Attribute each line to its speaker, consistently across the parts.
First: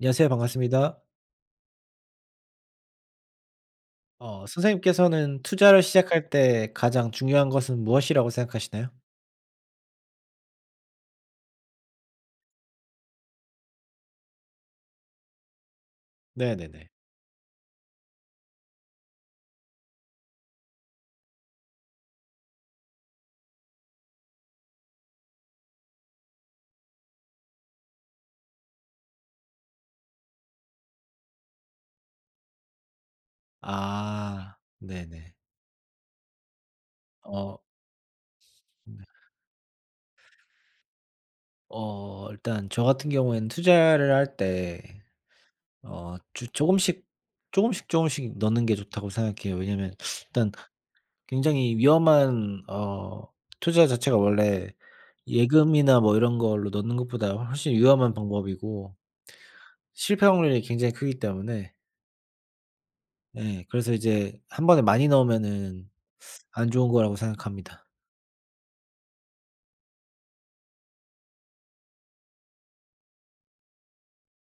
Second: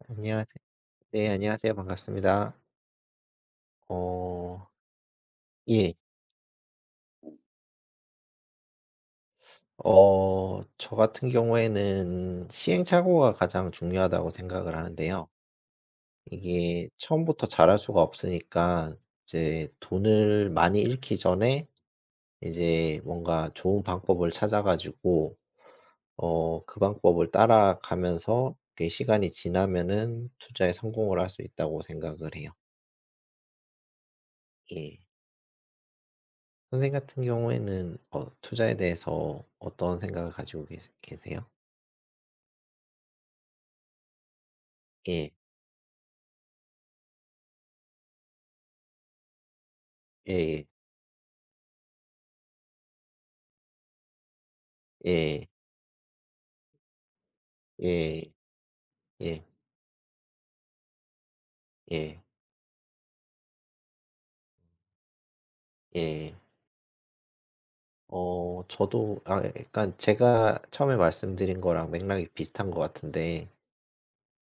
Speaker 1: 안녕하세요.
Speaker 2: 안녕하세요.
Speaker 1: 반갑습니다.
Speaker 2: 네, 안녕하세요. 반갑습니다. 어
Speaker 1: 선생님께서는 투자를
Speaker 2: 예.
Speaker 1: 시작할 때 가장 중요한 것은 무엇이라고 생각하시나요?
Speaker 2: 저 같은 경우에는 시행착오가 가장 중요하다고 생각을 하는데요. 이게
Speaker 1: 네네네.
Speaker 2: 처음부터 잘할 수가 없으니까 이제 돈을 많이 잃기 전에 이제 뭔가 좋은 방법을 찾아 가지고 그 방법을 따라가면서 그 시간이 지나면은 투자에 성공을 할 수 있다고 생각을 해요.
Speaker 1: 아
Speaker 2: 예.
Speaker 1: 네네.
Speaker 2: 선생님 같은
Speaker 1: 어
Speaker 2: 경우에는 투자에
Speaker 1: 네.
Speaker 2: 대해서 어떤 생각을 가지고 계세요?
Speaker 1: 일단 저 같은 경우에는 투자를 할 때
Speaker 2: 예.
Speaker 1: 어 주 조금씩, 조금씩, 조금씩 넣는 게 좋다고 생각해요. 왜냐면 일단
Speaker 2: 예예.
Speaker 1: 굉장히 위험한 투자 자체가 원래
Speaker 2: 예.
Speaker 1: 예금이나 뭐 이런 걸로 넣는 것보다 훨씬 위험한
Speaker 2: 예.
Speaker 1: 방법이고
Speaker 2: 예.
Speaker 1: 실패 확률이 굉장히 크기 때문에.
Speaker 2: 예.
Speaker 1: 예. 그래서 이제 한 번에 많이 넣으면은
Speaker 2: 예.
Speaker 1: 안 좋은 거라고 생각합니다.
Speaker 2: 저도 약간 제가 처음에 말씀드린 거랑 맥락이 비슷한 것 같은데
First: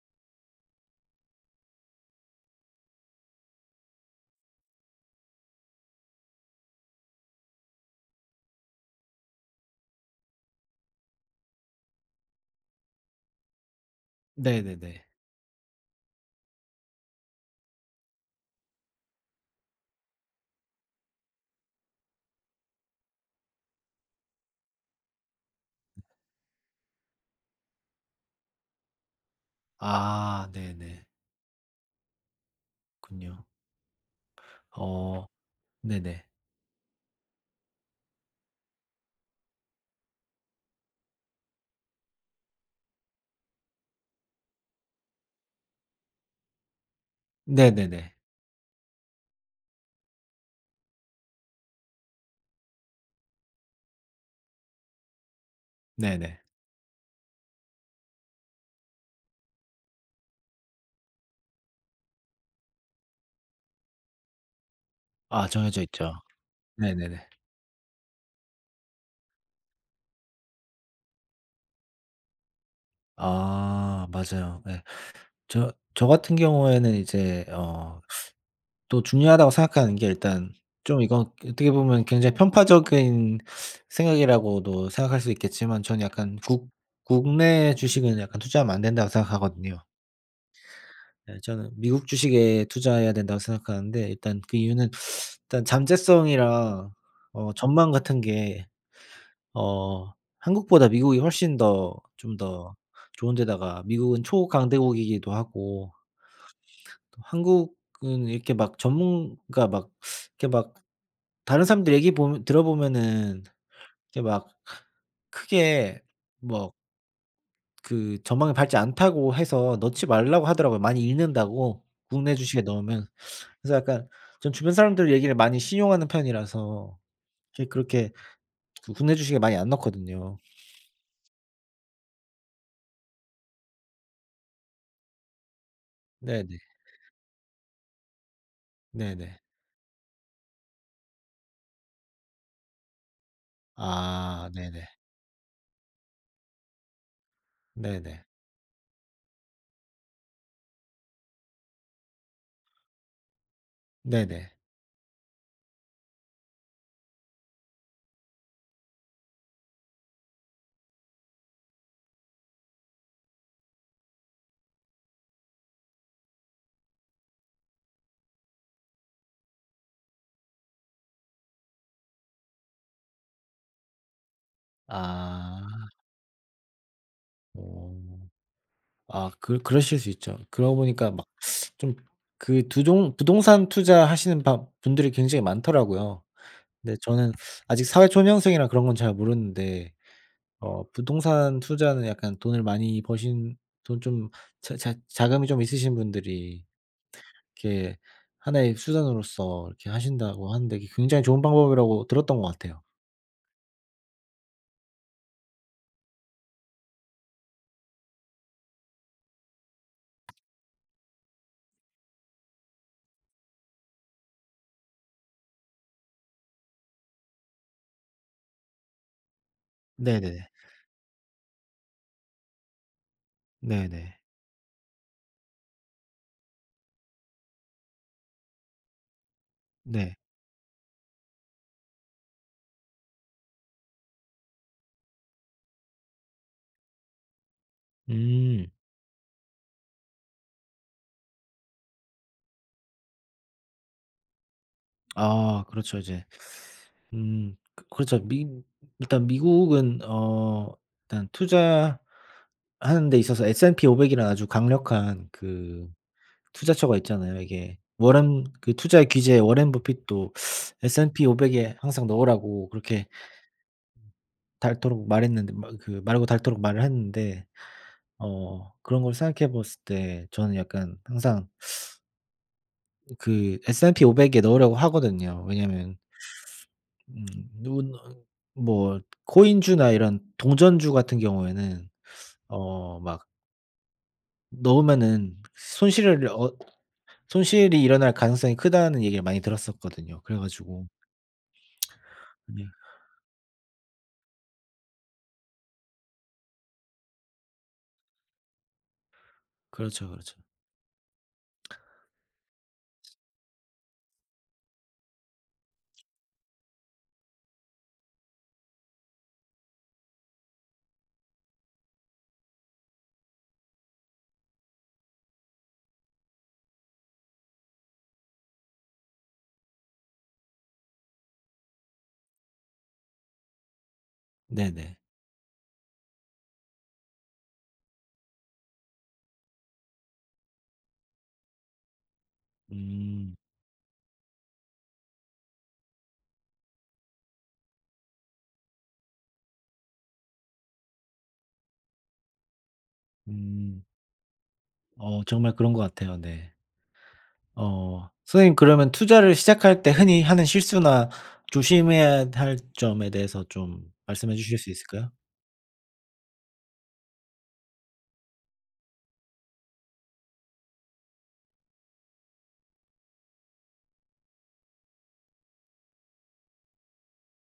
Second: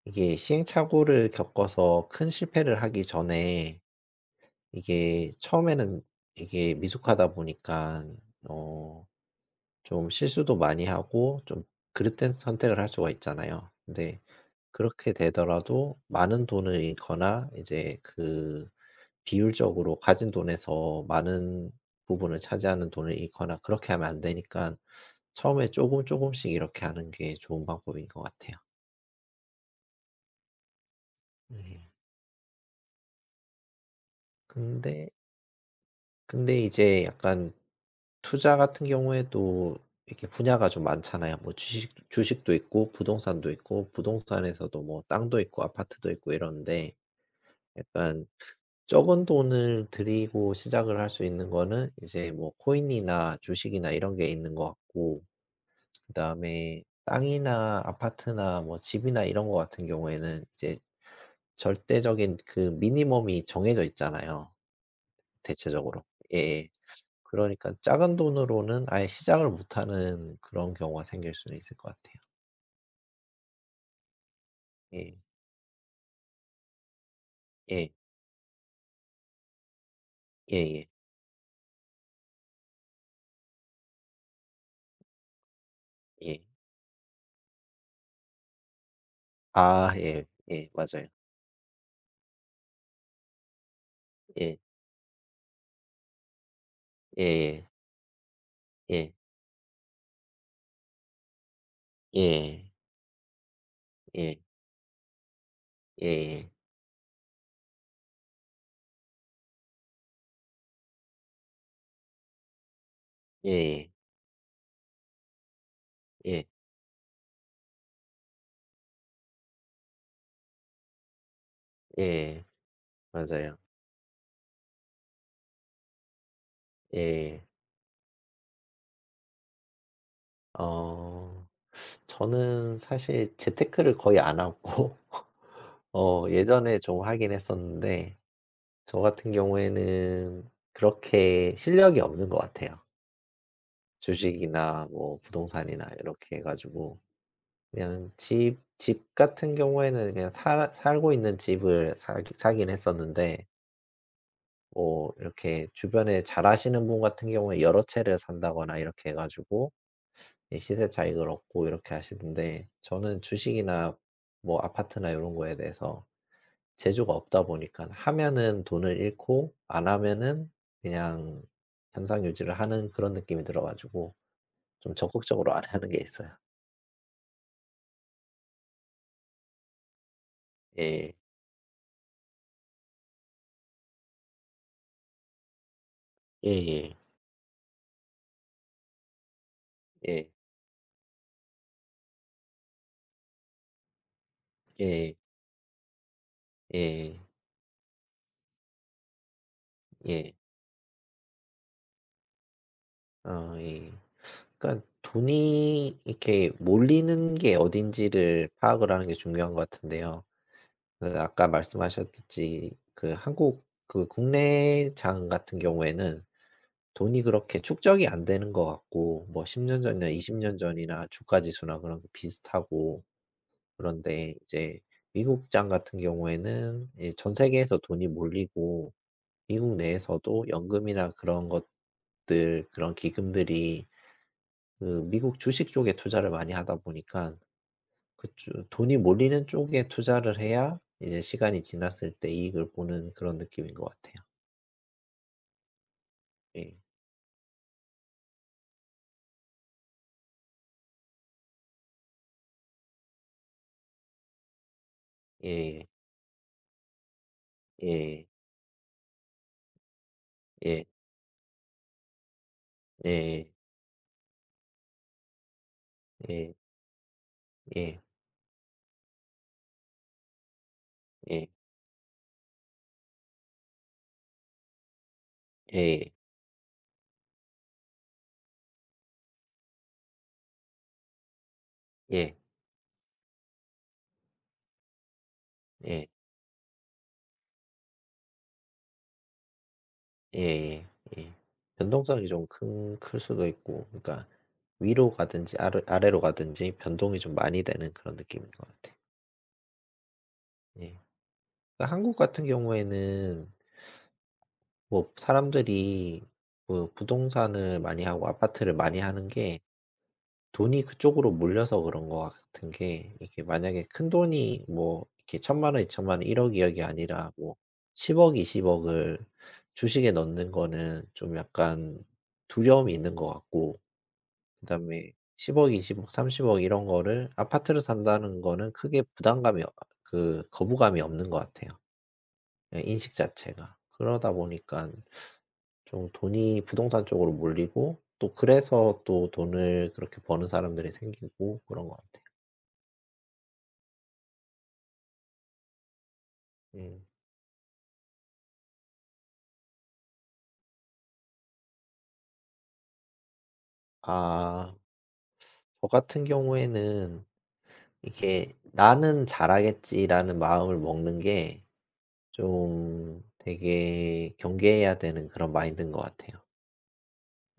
Speaker 2: 이게 시행착오를 겪어서 큰 실패를 하기 전에 이게 처음에는 이게 미숙하다 보니까 어 좀 실수도 많이 하고 좀 그릇된 선택을 할 수가 있잖아요. 근데
Speaker 1: 네네네.
Speaker 2: 그렇게 되더라도 많은 돈을 잃거나 이제 그 비율적으로 가진 돈에서 많은 부분을 차지하는 돈을 잃거나 그렇게 하면 안 되니까 처음에 조금씩 이렇게 하는 게 좋은 방법인 것 같아요.
Speaker 1: 아 네네.
Speaker 2: 음.
Speaker 1: 군요.
Speaker 2: 근데
Speaker 1: 어 네네.
Speaker 2: 근데 이제 약간 투자 같은 경우에도 이렇게 분야가 좀 많잖아요. 뭐 주식도 있고 부동산도 있고 부동산에서도 뭐 땅도 있고 아파트도 있고 이런데
Speaker 1: 네네네.
Speaker 2: 약간 적은 돈을 들이고 시작을 할 수 있는 거는 이제 뭐 코인이나 주식이나 이런 게 있는 것 같고
Speaker 1: 네네.
Speaker 2: 그다음에 땅이나 아파트나 뭐 집이나 이런 거 같은 경우에는 이제 절대적인 그 미니멈이 정해져 있잖아요,
Speaker 1: 아 정해져
Speaker 2: 대체적으로.
Speaker 1: 있죠.
Speaker 2: 예.
Speaker 1: 네네네.
Speaker 2: 그러니까 작은 돈으로는 아예 시작을 못 하는 그런 경우가 생길 수는 있을 것 같아요.
Speaker 1: 아 맞아요. 예.
Speaker 2: 예.
Speaker 1: 저 같은 경우에는 이제
Speaker 2: 예.
Speaker 1: 또 중요하다고 생각하는 게 일단
Speaker 2: 예예.
Speaker 1: 좀 이건 어떻게 보면 굉장히 편파적인 생각이라고도 생각할 수 있겠지만 저는
Speaker 2: 예.
Speaker 1: 약간
Speaker 2: 예.
Speaker 1: 국 국내 주식은 약간 투자하면 안 된다고 생각하거든요.
Speaker 2: 아, 예. 예. 맞아요.
Speaker 1: 네, 저는 미국 주식에 투자해야 된다고 생각하는데 일단 그
Speaker 2: 예.
Speaker 1: 이유는 일단 잠재성이랑
Speaker 2: 예, 예.
Speaker 1: 전망 같은 게
Speaker 2: 예.
Speaker 1: 어 한국보다 미국이 훨씬 더 좀
Speaker 2: 예.
Speaker 1: 더 좋은 데다가 미국은
Speaker 2: 예.
Speaker 1: 초강대국이기도 하고,
Speaker 2: 예예.
Speaker 1: 한국은 이렇게 막 전문가 막 이렇게 막 다른 사람들 얘기 보면 들어보면은
Speaker 2: 예예.
Speaker 1: 이렇게 막 크게
Speaker 2: 예.
Speaker 1: 뭐 그 전망이 밝지 않다고 해서 넣지 말라고 하더라고요. 많이 잃는다고 국내
Speaker 2: 예.
Speaker 1: 주식에 넣으면.
Speaker 2: 맞아요.
Speaker 1: 그래서 약간 전 주변 사람들 얘기를 많이 신용하는 편이라서
Speaker 2: 예.
Speaker 1: 이렇게 그렇게 그 국내 주식에 많이 안 넣거든요.
Speaker 2: 어 저는 사실 재테크를 거의 안 하고
Speaker 1: 네네.
Speaker 2: 예전에 좀 하긴 했었는데 저 같은
Speaker 1: 네네.
Speaker 2: 경우에는 그렇게 실력이 없는 것 같아요.
Speaker 1: 아 네네.
Speaker 2: 주식이나 뭐 부동산이나 이렇게 해 가지고 그냥
Speaker 1: 네네.
Speaker 2: 집 같은 경우에는 그냥 살 살고 있는 집을 사기 사긴 했었는데
Speaker 1: 네네.
Speaker 2: 뭐 이렇게 주변에 잘하시는 분 같은 경우에 여러 채를 산다거나 이렇게 해 가지고 이 시세 차익을 얻고 이렇게 하시는데 저는 주식이나 뭐 아파트나 이런 거에 대해서 재주가 없다 보니까 하면은 돈을 잃고 안 하면은 그냥 현상 유지를 하는 그런 느낌이 들어 가지고 좀 적극적으로 안
Speaker 1: 아.
Speaker 2: 하는 게 있어요.
Speaker 1: 어. 아 그 그러실 수 있죠. 그러고 보니까
Speaker 2: 예.
Speaker 1: 막 좀 그 두종 부동산 투자하시는 바 분들이 굉장히 많더라고요.
Speaker 2: 예예.
Speaker 1: 근데 저는 아직 사회초년생이라 그런 건 잘 모르는데
Speaker 2: 예.
Speaker 1: 부동산 투자는 약간 돈을 많이 버신 돈 좀 자
Speaker 2: 예.
Speaker 1: 자
Speaker 2: 예.
Speaker 1: 자금이 좀 있으신 분들이
Speaker 2: 예.
Speaker 1: 이렇게 하나의 수단으로서 이렇게
Speaker 2: 예.
Speaker 1: 하신다고 하는데 이게 굉장히 좋은 방법이라고 들었던 것 같아요.
Speaker 2: 어 예. 그러니까 돈이 이렇게 몰리는 게 어딘지를 파악을 하는 게 중요한 것 같은데요. 그 아까 말씀하셨듯이 그 한국 그 국내장 같은 경우에는 돈이 그렇게 축적이 안 되는 것 같고 뭐 10년 전이나 20
Speaker 1: 네네네.
Speaker 2: 년 전이나 주가 지수나 그런 게 비슷하고
Speaker 1: 네네.
Speaker 2: 그런데 이제 미국장 같은 경우에는 이 전 세계에서 돈이 몰리고 미국
Speaker 1: 네.
Speaker 2: 내에서도 연금이나 그런 것들 그런 기금들이 그 미국 주식 쪽에 투자를 많이 하다 보니까 그쵸.
Speaker 1: 음.
Speaker 2: 돈이 몰리는 쪽에 투자를 해야 이제 시간이 지났을 때 이익을 보는 그런 느낌인 것 같아요.
Speaker 1: 아 그렇죠. 이제.
Speaker 2: 예.
Speaker 1: 음. 그렇죠. 미 일단 미국은 일단 투자하는 데 있어서 S&P 500 이라는 아주 강력한
Speaker 2: 예예.
Speaker 1: 그 투자처가 있잖아요. 이게 워
Speaker 2: 예.
Speaker 1: 렌 그 투자의 제재 워렌 버핏도 S&P 500에 항상 넣으라고 그렇게
Speaker 2: 예.
Speaker 1: 닳도록 말했는데 마 그 말고
Speaker 2: 예, 예.
Speaker 1: 닳도록 말을 했는데.
Speaker 2: 예.
Speaker 1: 그런 걸 생각해 봤을 때 저는 약간
Speaker 2: 예. 예.
Speaker 1: 항상 그 S&P 500에 넣으려고 하거든요.
Speaker 2: 예,
Speaker 1: 왜냐면
Speaker 2: 예.
Speaker 1: 음 누 뭐 코인주나 이런 동전주 같은 경우에는
Speaker 2: 예. 예.
Speaker 1: 막 넣으면은
Speaker 2: 예, 예. 예.
Speaker 1: 손실을 어 손실이 일어날 가능성이 크다는 얘기를 많이 들었었거든요. 그래
Speaker 2: 예,
Speaker 1: 가지고.
Speaker 2: 예. 변동성이 좀
Speaker 1: 네.
Speaker 2: 큰 클 수도 있고 그러니까 위로 가든지 아래로 가든지 변동이 좀 많이 되는 그런 느낌인 것 같아요.
Speaker 1: 그렇죠, 그렇죠.
Speaker 2: 예. 그러니까 한국 같은 경우에는 뭐 사람들이 뭐 부동산을 많이 하고 아파트를 많이 하는 게 돈이 그쪽으로 몰려서 그런 것 같은 게 이게 만약에 큰돈이 뭐 이렇게 1,000만 원, 2,000만 원, 1억 이억이 아니라 뭐 10억, 20억 을 주식에 넣는 거는 좀 약간 두려움이 있는 것 같고
Speaker 1: 네네.
Speaker 2: 그다음에 10억, 20억, 30억 이런 거를 아파트를 산다는 거는 크게 부담감이 그 거부감이 없는 것 같아요, 그냥 인식
Speaker 1: 음.
Speaker 2: 자체가. 그러다 보니까 좀 돈이 부동산 쪽으로 몰리고 또 그래서 또 돈을 그렇게 버는 사람들이 생기고 그런 것 같아요.
Speaker 1: 음. 정말 그런 것 같아요. 네.
Speaker 2: 음.
Speaker 1: 선생님, 그러면 투자를 시작할 때 흔히 하는 실수나 조심해야 할 점에 대해서 좀 말씀해 주실 수
Speaker 2: 아.
Speaker 1: 있을까요?
Speaker 2: 저 같은 경우에는 이게 '나는 잘하겠지.'라는 마음을 먹는 게 좀 되게 경계해야 되는 그런 마인드인 것 같아요.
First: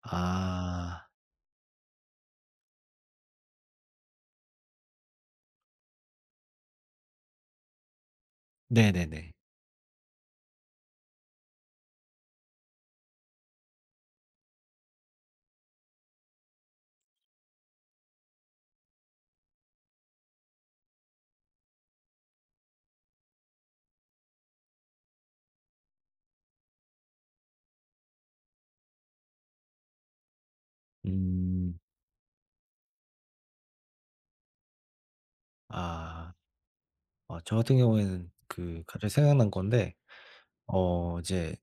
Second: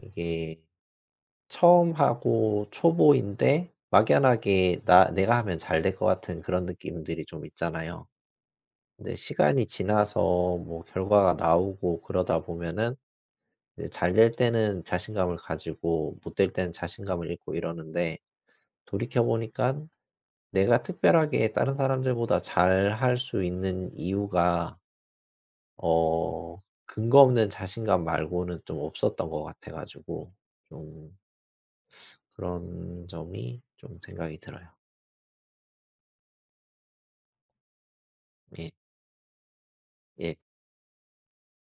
Speaker 2: 이게
Speaker 1: 아.
Speaker 2: 처음 하고 초보인데 막연하게 나 '내가 하면 잘 될 것 같은 그런 느낌들이 좀 있잖아요. 근데
Speaker 1: 네네네.
Speaker 2: 시간이 지나서 뭐 결과가 나오고 그러다 보면은 잘 될 때는 자신감을 가지고 못 될 때는 자신감을 잃고 이러는데 돌이켜 보니까 내가 특별하게 다른 사람들보다 잘할 수 있는 이유가 어 근거 없는 자신감 말고는 좀 없었던 것 같아 가지고 좀
Speaker 1: 음.
Speaker 2: 그런 점이 좀 생각이 들어요.
Speaker 1: 아. 저 같은 경우에는
Speaker 2: 예.
Speaker 1: 그 갑자기 생각난 건데
Speaker 2: 예.
Speaker 1: 이제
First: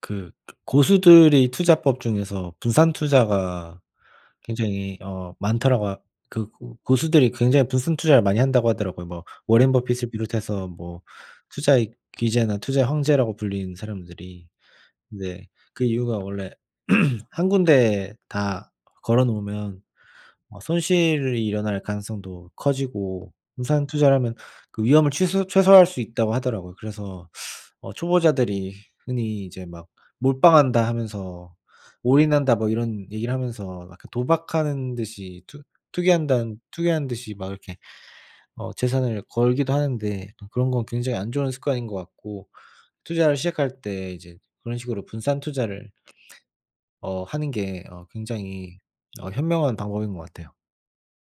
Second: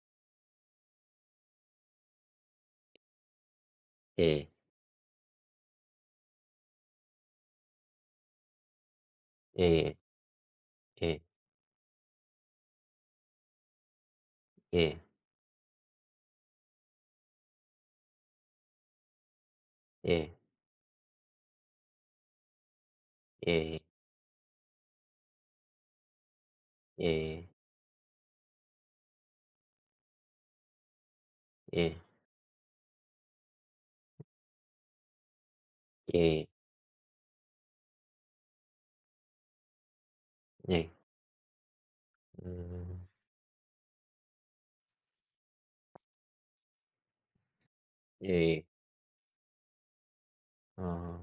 Speaker 1: 그 고수들이 투자법 중에서 분산 투자가
Speaker 2: 예.
Speaker 1: 굉장히 많더라고 하 그 고 고수들이 굉장히 분산 투자를 많이 한다고 하더라고요. 뭐 워렌
Speaker 2: 예예.
Speaker 1: 버핏을 비롯해서 뭐
Speaker 2: 예.
Speaker 1: 투자의 귀재나 투자의 황제라고 불리는 사람들이.
Speaker 2: 예.
Speaker 1: 근데 그 이유가 원래 한 군데에 다 걸어 놓으면 손실이 일어날 가능성도 커지고
Speaker 2: 예.
Speaker 1: 분산 투자를 하면 그 위험을 취소 최소화할 수 있다고 하더라고요.
Speaker 2: 예.
Speaker 1: 그래서
Speaker 2: 예.
Speaker 1: 초보자들이 흔히 이제 막 "몰빵한다." 하면서
Speaker 2: 예.
Speaker 1: "올인한다." 뭐 이런 얘기를 하면서 약간 도박하는 듯이 투
Speaker 2: 예.
Speaker 1: 투기한다는 투기하는 듯이 막 이렇게 재산을 걸기도 하는데 그런 건
Speaker 2: 네.
Speaker 1: 굉장히 안 좋은 습관인 것 같고,
Speaker 2: 음.
Speaker 1: 투자를 시작할 때 이제 그런 식으로 분산 투자를 하는 게
Speaker 2: 예예.
Speaker 1: 굉장히 현명한 방법인 것 같아요.
Speaker 2: 아.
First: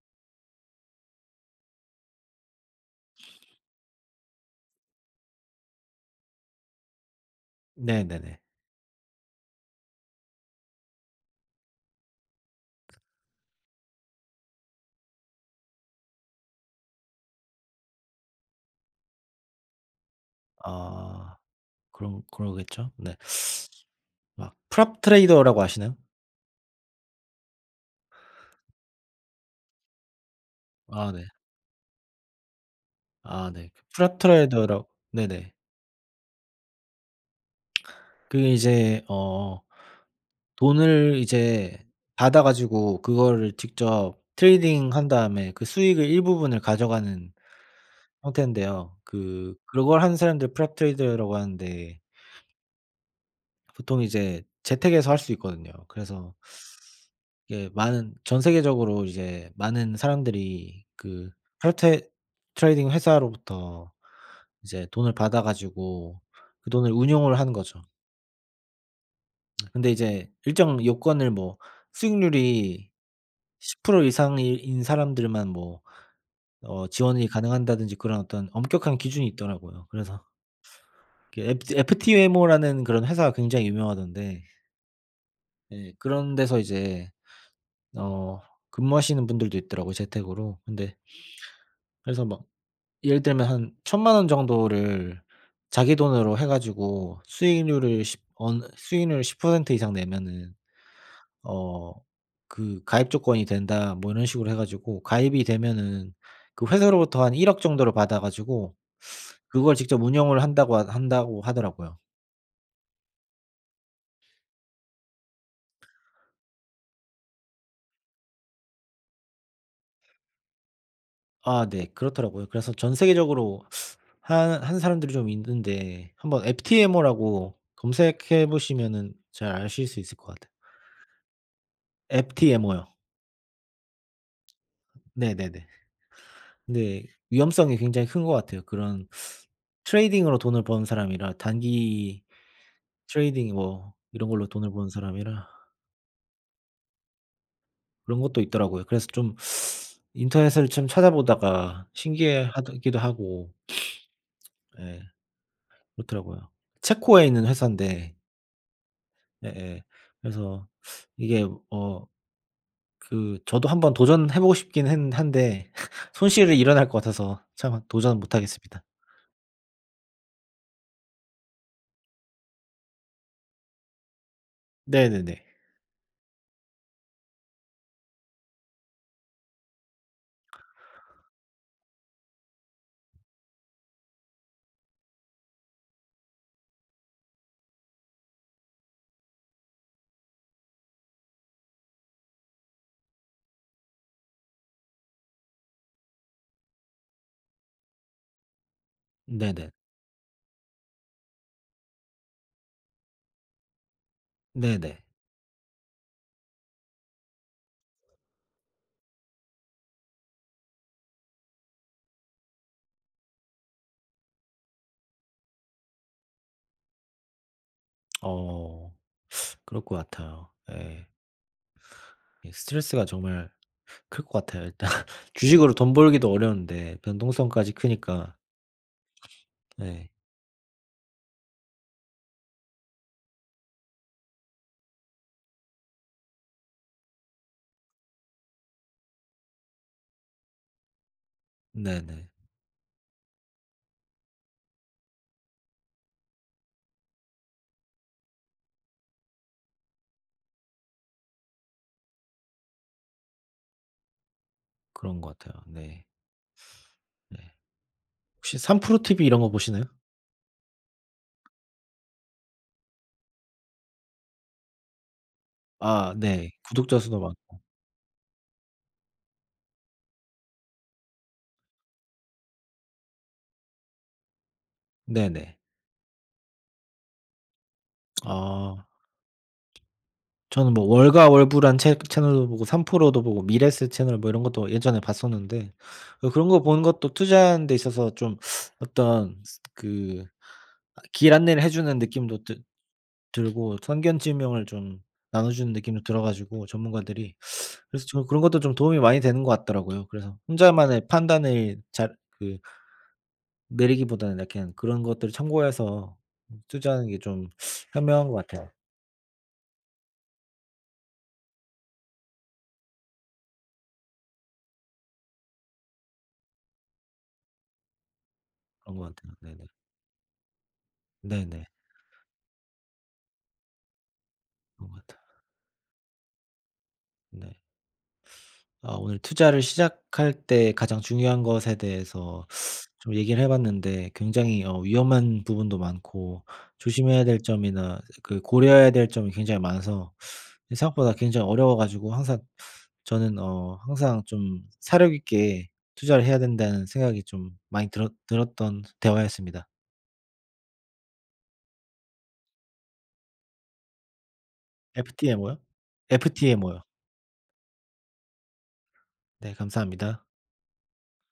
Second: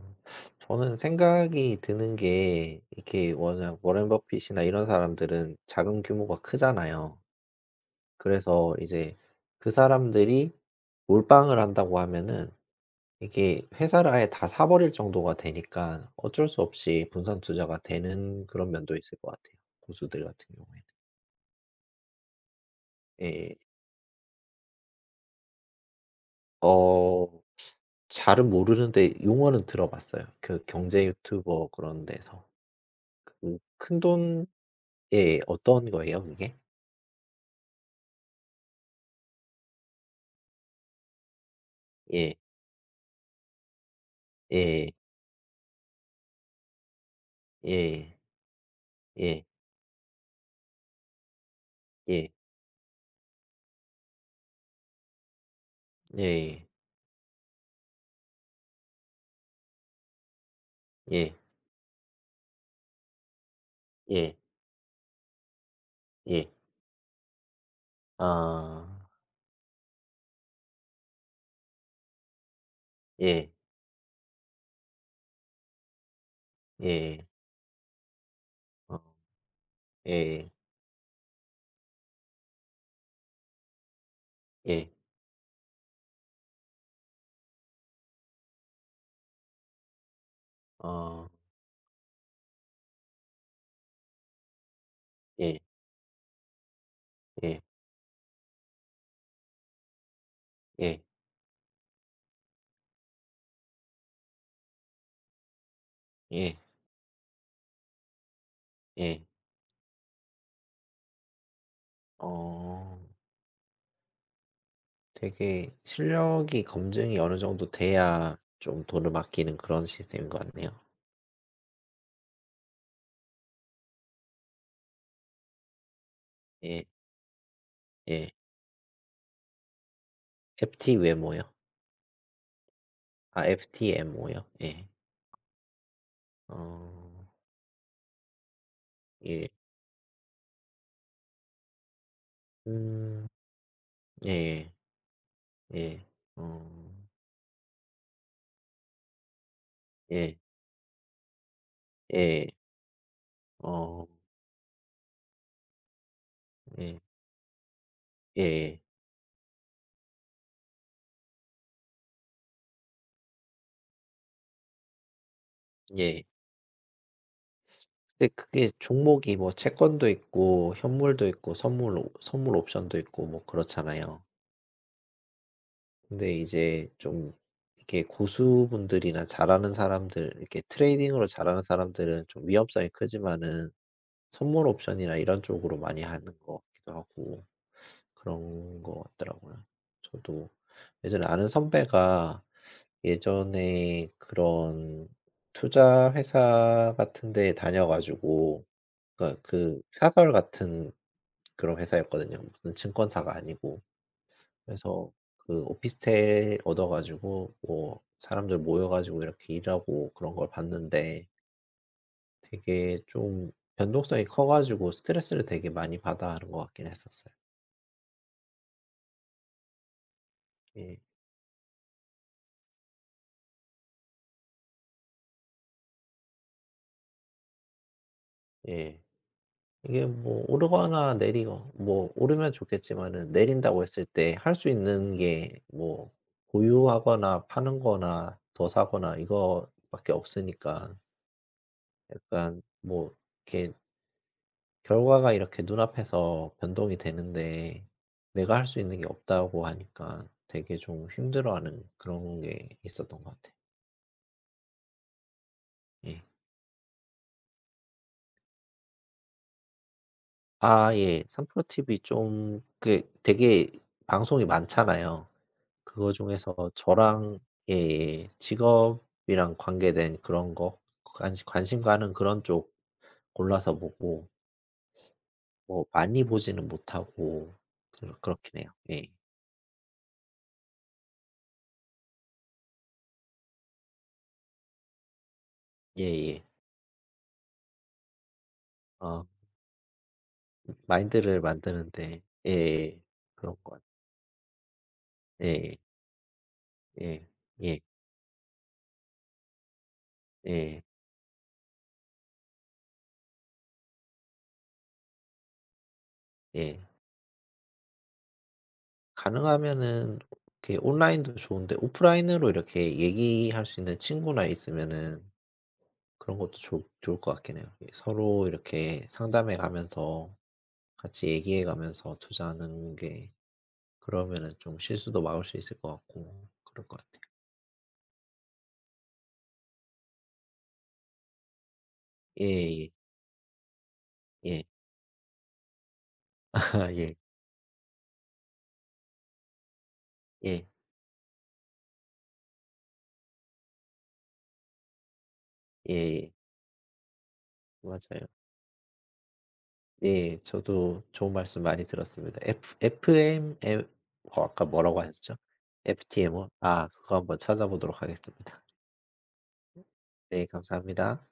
Speaker 2: 저는 생각이 드는 게 이렇게 워낙 워렌 버핏이나 이런 사람들은 작은 규모가 크잖아요.
Speaker 1: 네네네.
Speaker 2: 그래서 이제 그 사람들이 몰빵을 한다고 하면은 이게 회사를 아예 다 사 버릴 정도가 되니까 어쩔 수 없이 분산 투자가 되는 그런 면도 있을 것 같아요, 고수들 같은 경우에는.
Speaker 1: 아 그런 그러겠죠. 네.
Speaker 2: 예.
Speaker 1: 막 프랍 트레이더라고 아시나요?
Speaker 2: 어 잘은 모르는데 용어는 들어봤어요. 그 경제
Speaker 1: 아 네.
Speaker 2: 유튜버 그런 데서.
Speaker 1: 아
Speaker 2: 그
Speaker 1: 네. 프랍
Speaker 2: 큰돈.
Speaker 1: 트레이더라고.
Speaker 2: 예,
Speaker 1: 네네.
Speaker 2: 어떤 거예요 그게?
Speaker 1: 그게 이제 돈을 이제
Speaker 2: 예.
Speaker 1: 받아 가지고 그거를 직접
Speaker 2: 예.
Speaker 1: 트레이딩한 다음에 그 수익의 일부분을 가져가는
Speaker 2: 예.
Speaker 1: 형태인데요.
Speaker 2: 예.
Speaker 1: 그걸 하는 사람들 prop trader라고 하는데
Speaker 2: 예.
Speaker 1: 보통 이제 재택에서 할 수 있거든요.
Speaker 2: 예,
Speaker 1: 그래서
Speaker 2: 예.
Speaker 1: 이게 많은 전 세계적으로 이제 많은 사람들이 그
Speaker 2: 예.
Speaker 1: prop tra trading 회사로부터
Speaker 2: 예.
Speaker 1: 이제 돈을 받아 가지고
Speaker 2: 예.
Speaker 1: 그 돈을 운용을 하는 거죠.
Speaker 2: 아.
Speaker 1: 근데 이제 일정 요건을, 뭐 수익률이
Speaker 2: 예.
Speaker 1: 10% 이상인 사람들만, 뭐 지원이
Speaker 2: 예.
Speaker 1: 가능한다든지 그런 어떤 엄격한
Speaker 2: 어.
Speaker 1: 기준이 있더라고요.
Speaker 2: 예,
Speaker 1: 그래서
Speaker 2: 예.
Speaker 1: 그 FT FT웨모라는 그런 회사가 굉장히 유명하던데, 예 그런 데서 이제 어 근무하시는 분들도 있더라고요, 재택으로. 근데
Speaker 2: 어.
Speaker 1: 그래서 막 예를 들면 한 천만원 정도를
Speaker 2: 예.
Speaker 1: 자기 돈으로 해 가지고
Speaker 2: 예.
Speaker 1: 수익률 10% 이상 내면은
Speaker 2: 예.
Speaker 1: 어 그 가입 조건이 된다, 뭐 이런 식으로 해 가지고 가입이 되면은
Speaker 2: 예.
Speaker 1: 그 회사로부터 한 1억 정도를 받아 가지고
Speaker 2: 예.
Speaker 1: 그걸 직접 운영을 한다고 하더라고요.
Speaker 2: 어 되게 실력이 검증이 어느 정도 돼야 좀 돈을 맡기는 그런 시스템인 것 같네요.
Speaker 1: 아 네. 그렇더라고요. 그래서 전 세계적으로 한 사람들이 좀 있는데, 한번
Speaker 2: 예.
Speaker 1: FTMO라고
Speaker 2: 예.
Speaker 1: 검색해 보시면은 잘 아실 수 있을 것 같아요.
Speaker 2: FT 외모요?
Speaker 1: FTMO요.
Speaker 2: 아, FTM 모요. 예.
Speaker 1: 네네네. 근데
Speaker 2: 어.
Speaker 1: 위험성이 굉장히 큰 것 같아요. 그런
Speaker 2: 예.
Speaker 1: 트레이딩으로 돈을 버는 사람이라, 단기
Speaker 2: 음.
Speaker 1: 트레이딩 뭐 이런 걸로 돈을
Speaker 2: 예예.
Speaker 1: 버는 사람이라
Speaker 2: 예. 어.
Speaker 1: 그런 것도 있더라고요. 그래서 좀
Speaker 2: 예.
Speaker 1: 인터넷을 좀 찾아보다가
Speaker 2: 예.
Speaker 1: 신기해 하기도 하고.
Speaker 2: 어.
Speaker 1: 예 그렇더라고요.
Speaker 2: 예.
Speaker 1: 체코에 있는 회사인데.
Speaker 2: 예예.
Speaker 1: 예예. 그래서 이게 어 그 저도 한번 도전해 보고 싶긴 했는 한데
Speaker 2: 예. 예.
Speaker 1: 손실이 일어날 것 같아서 차마 도전
Speaker 2: 근데
Speaker 1: 못
Speaker 2: 그게
Speaker 1: 하겠습니다.
Speaker 2: 종목이 뭐 채권도 있고 현물도 있고 선물 옵션도 있고 뭐 그렇잖아요.
Speaker 1: 네네네.
Speaker 2: 근데 이제 좀 이렇게 고수분들이나 잘하는 사람들 이렇게 트레이딩으로 잘하는 사람들은 좀 위험성이 크지만은 선물 옵션이나 이런 쪽으로 많이 하는 것 같기도 하고 그런 것 같더라고요. 저도 예전에 아는 선배가 예전에 그런 투자 회사 같은 데 다녀 가지고 그러니까
Speaker 1: 네네.
Speaker 2: 그 사설 같은 그런 회사였거든요. 무슨 증권사가 아니고.
Speaker 1: 네네.
Speaker 2: 그래서 그 오피스텔 얻어 가지고 뭐 사람들 모여 가지고 이렇게 일하고 그런 걸 봤는데 되게 좀 변동성이 커 가지고 스트레스를 되게 많이 받아 하는 것 같긴 했었어요.
Speaker 1: 어 그럴 것 같아요.
Speaker 2: 예.
Speaker 1: 예. 이 스트레스가 정말 클 것 같아요. 일단 주식으로 돈 벌기도 어려운데 변동성까지 크니까.
Speaker 2: 예. 이게
Speaker 1: 네.
Speaker 2: 뭐 오르거나 내리거 뭐 오르면 좋겠지만은 내린다고 했을 때 할 수 있는 게 뭐 보유하거나 파는 거나 더 사거나 이거 밖에 없으니까
Speaker 1: 네네.
Speaker 2: 약간 뭐 이렇게 결과가 이렇게 눈앞에서 변동이 되는데 내가 할 수 있는 게 없다고 하니까 되게 좀 힘들어하는 그런 게 있었던 것 같아요.
Speaker 1: 그런 것 같아요. 네.
Speaker 2: 예.
Speaker 1: 네. 혹시 삼프로 TV 이런 거 보시나요?
Speaker 2: 아, 예. 삼프로 TV 좀 그 되게 방송이 많잖아요. 그거
Speaker 1: 아 네.
Speaker 2: 중에서
Speaker 1: 구독자 수도 많
Speaker 2: 저랑 예예 직업이랑 관계된 그런 거 관시 관심 가는 그런 쪽 골라서 보고
Speaker 1: 네네.
Speaker 2: 뭐 많이 보지는 못하고 그렇긴 해요.
Speaker 1: 아,
Speaker 2: 예.
Speaker 1: 저는 뭐 월가월부란 채 채널도 보고 삼프로도 보고 미래세 채널 뭐 이런 것도 예전에 봤었는데
Speaker 2: 예예.
Speaker 1: 그런 거 보는 것도 투자하는 데 있어서 좀
Speaker 2: 아.
Speaker 1: 어떤 그 길
Speaker 2: 마인드를
Speaker 1: 안내를 해 주는
Speaker 2: 만드는데
Speaker 1: 느낌도 드
Speaker 2: 예예. 그런
Speaker 1: 들고
Speaker 2: 것
Speaker 1: 선견지명을 좀 나눠주는
Speaker 2: 예예.
Speaker 1: 느낌도 들어 가지고
Speaker 2: 예.
Speaker 1: 전문가들이.
Speaker 2: 예.
Speaker 1: 그래서 저 그런 것도 좀 도움이 많이 되는 것 같더라고요. 그래서
Speaker 2: 예. 예.
Speaker 1: 혼자만의 판단을 잘그 내리기보다는 약간 그런 것들을 참고해서
Speaker 2: 예.
Speaker 1: 투자하는 게 좀 현명한 것 같아요.
Speaker 2: 가능하면은 이렇게 온라인도 좋은데 오프라인으로 이렇게 얘기할 수 있는 친구나 있으면은 그런 것도 좋 좋을 것 같긴 해요. 예, 서로
Speaker 1: 그런
Speaker 2: 이렇게
Speaker 1: 것 같아요.
Speaker 2: 상담해
Speaker 1: 네네.
Speaker 2: 가면서 같이 얘기해
Speaker 1: 네네.
Speaker 2: 가면서 투자하는 게 그러면은 좀
Speaker 1: 그런 것
Speaker 2: 실수도
Speaker 1: 같아요.
Speaker 2: 막을 수 있을 것 같고 그럴 것 같아요.
Speaker 1: 네. 아 오늘 투자를 시작할 때 가장 중요한 것에 대해서
Speaker 2: 예예.
Speaker 1: 좀 얘기를 해 봤는데
Speaker 2: 예. 예.
Speaker 1: 굉장히 위험한 부분도 많고,
Speaker 2: 아, 예.
Speaker 1: 조심해야 될 점이나 그 고려해야 될 점이 굉장히 많아서 생각보다 굉장히 어려워 가지고, 항상 저는 항상 좀 '사려 있게 투자를
Speaker 2: 예예.
Speaker 1: 해야 된다.'는 생각이 좀 많이
Speaker 2: 맞아요.
Speaker 1: 들었던 대화였습니다.
Speaker 2: 예. 저도 좋은 말씀 많이 들었습니다. FFM. 아까 뭐라고 하셨죠?
Speaker 1: FTMO요?
Speaker 2: FTMO?
Speaker 1: FTMO요.
Speaker 2: 아, 그거 한번 찾아보도록 하겠습니다.
Speaker 1: 네 감사합니다.
Speaker 2: 네, 감사합니다.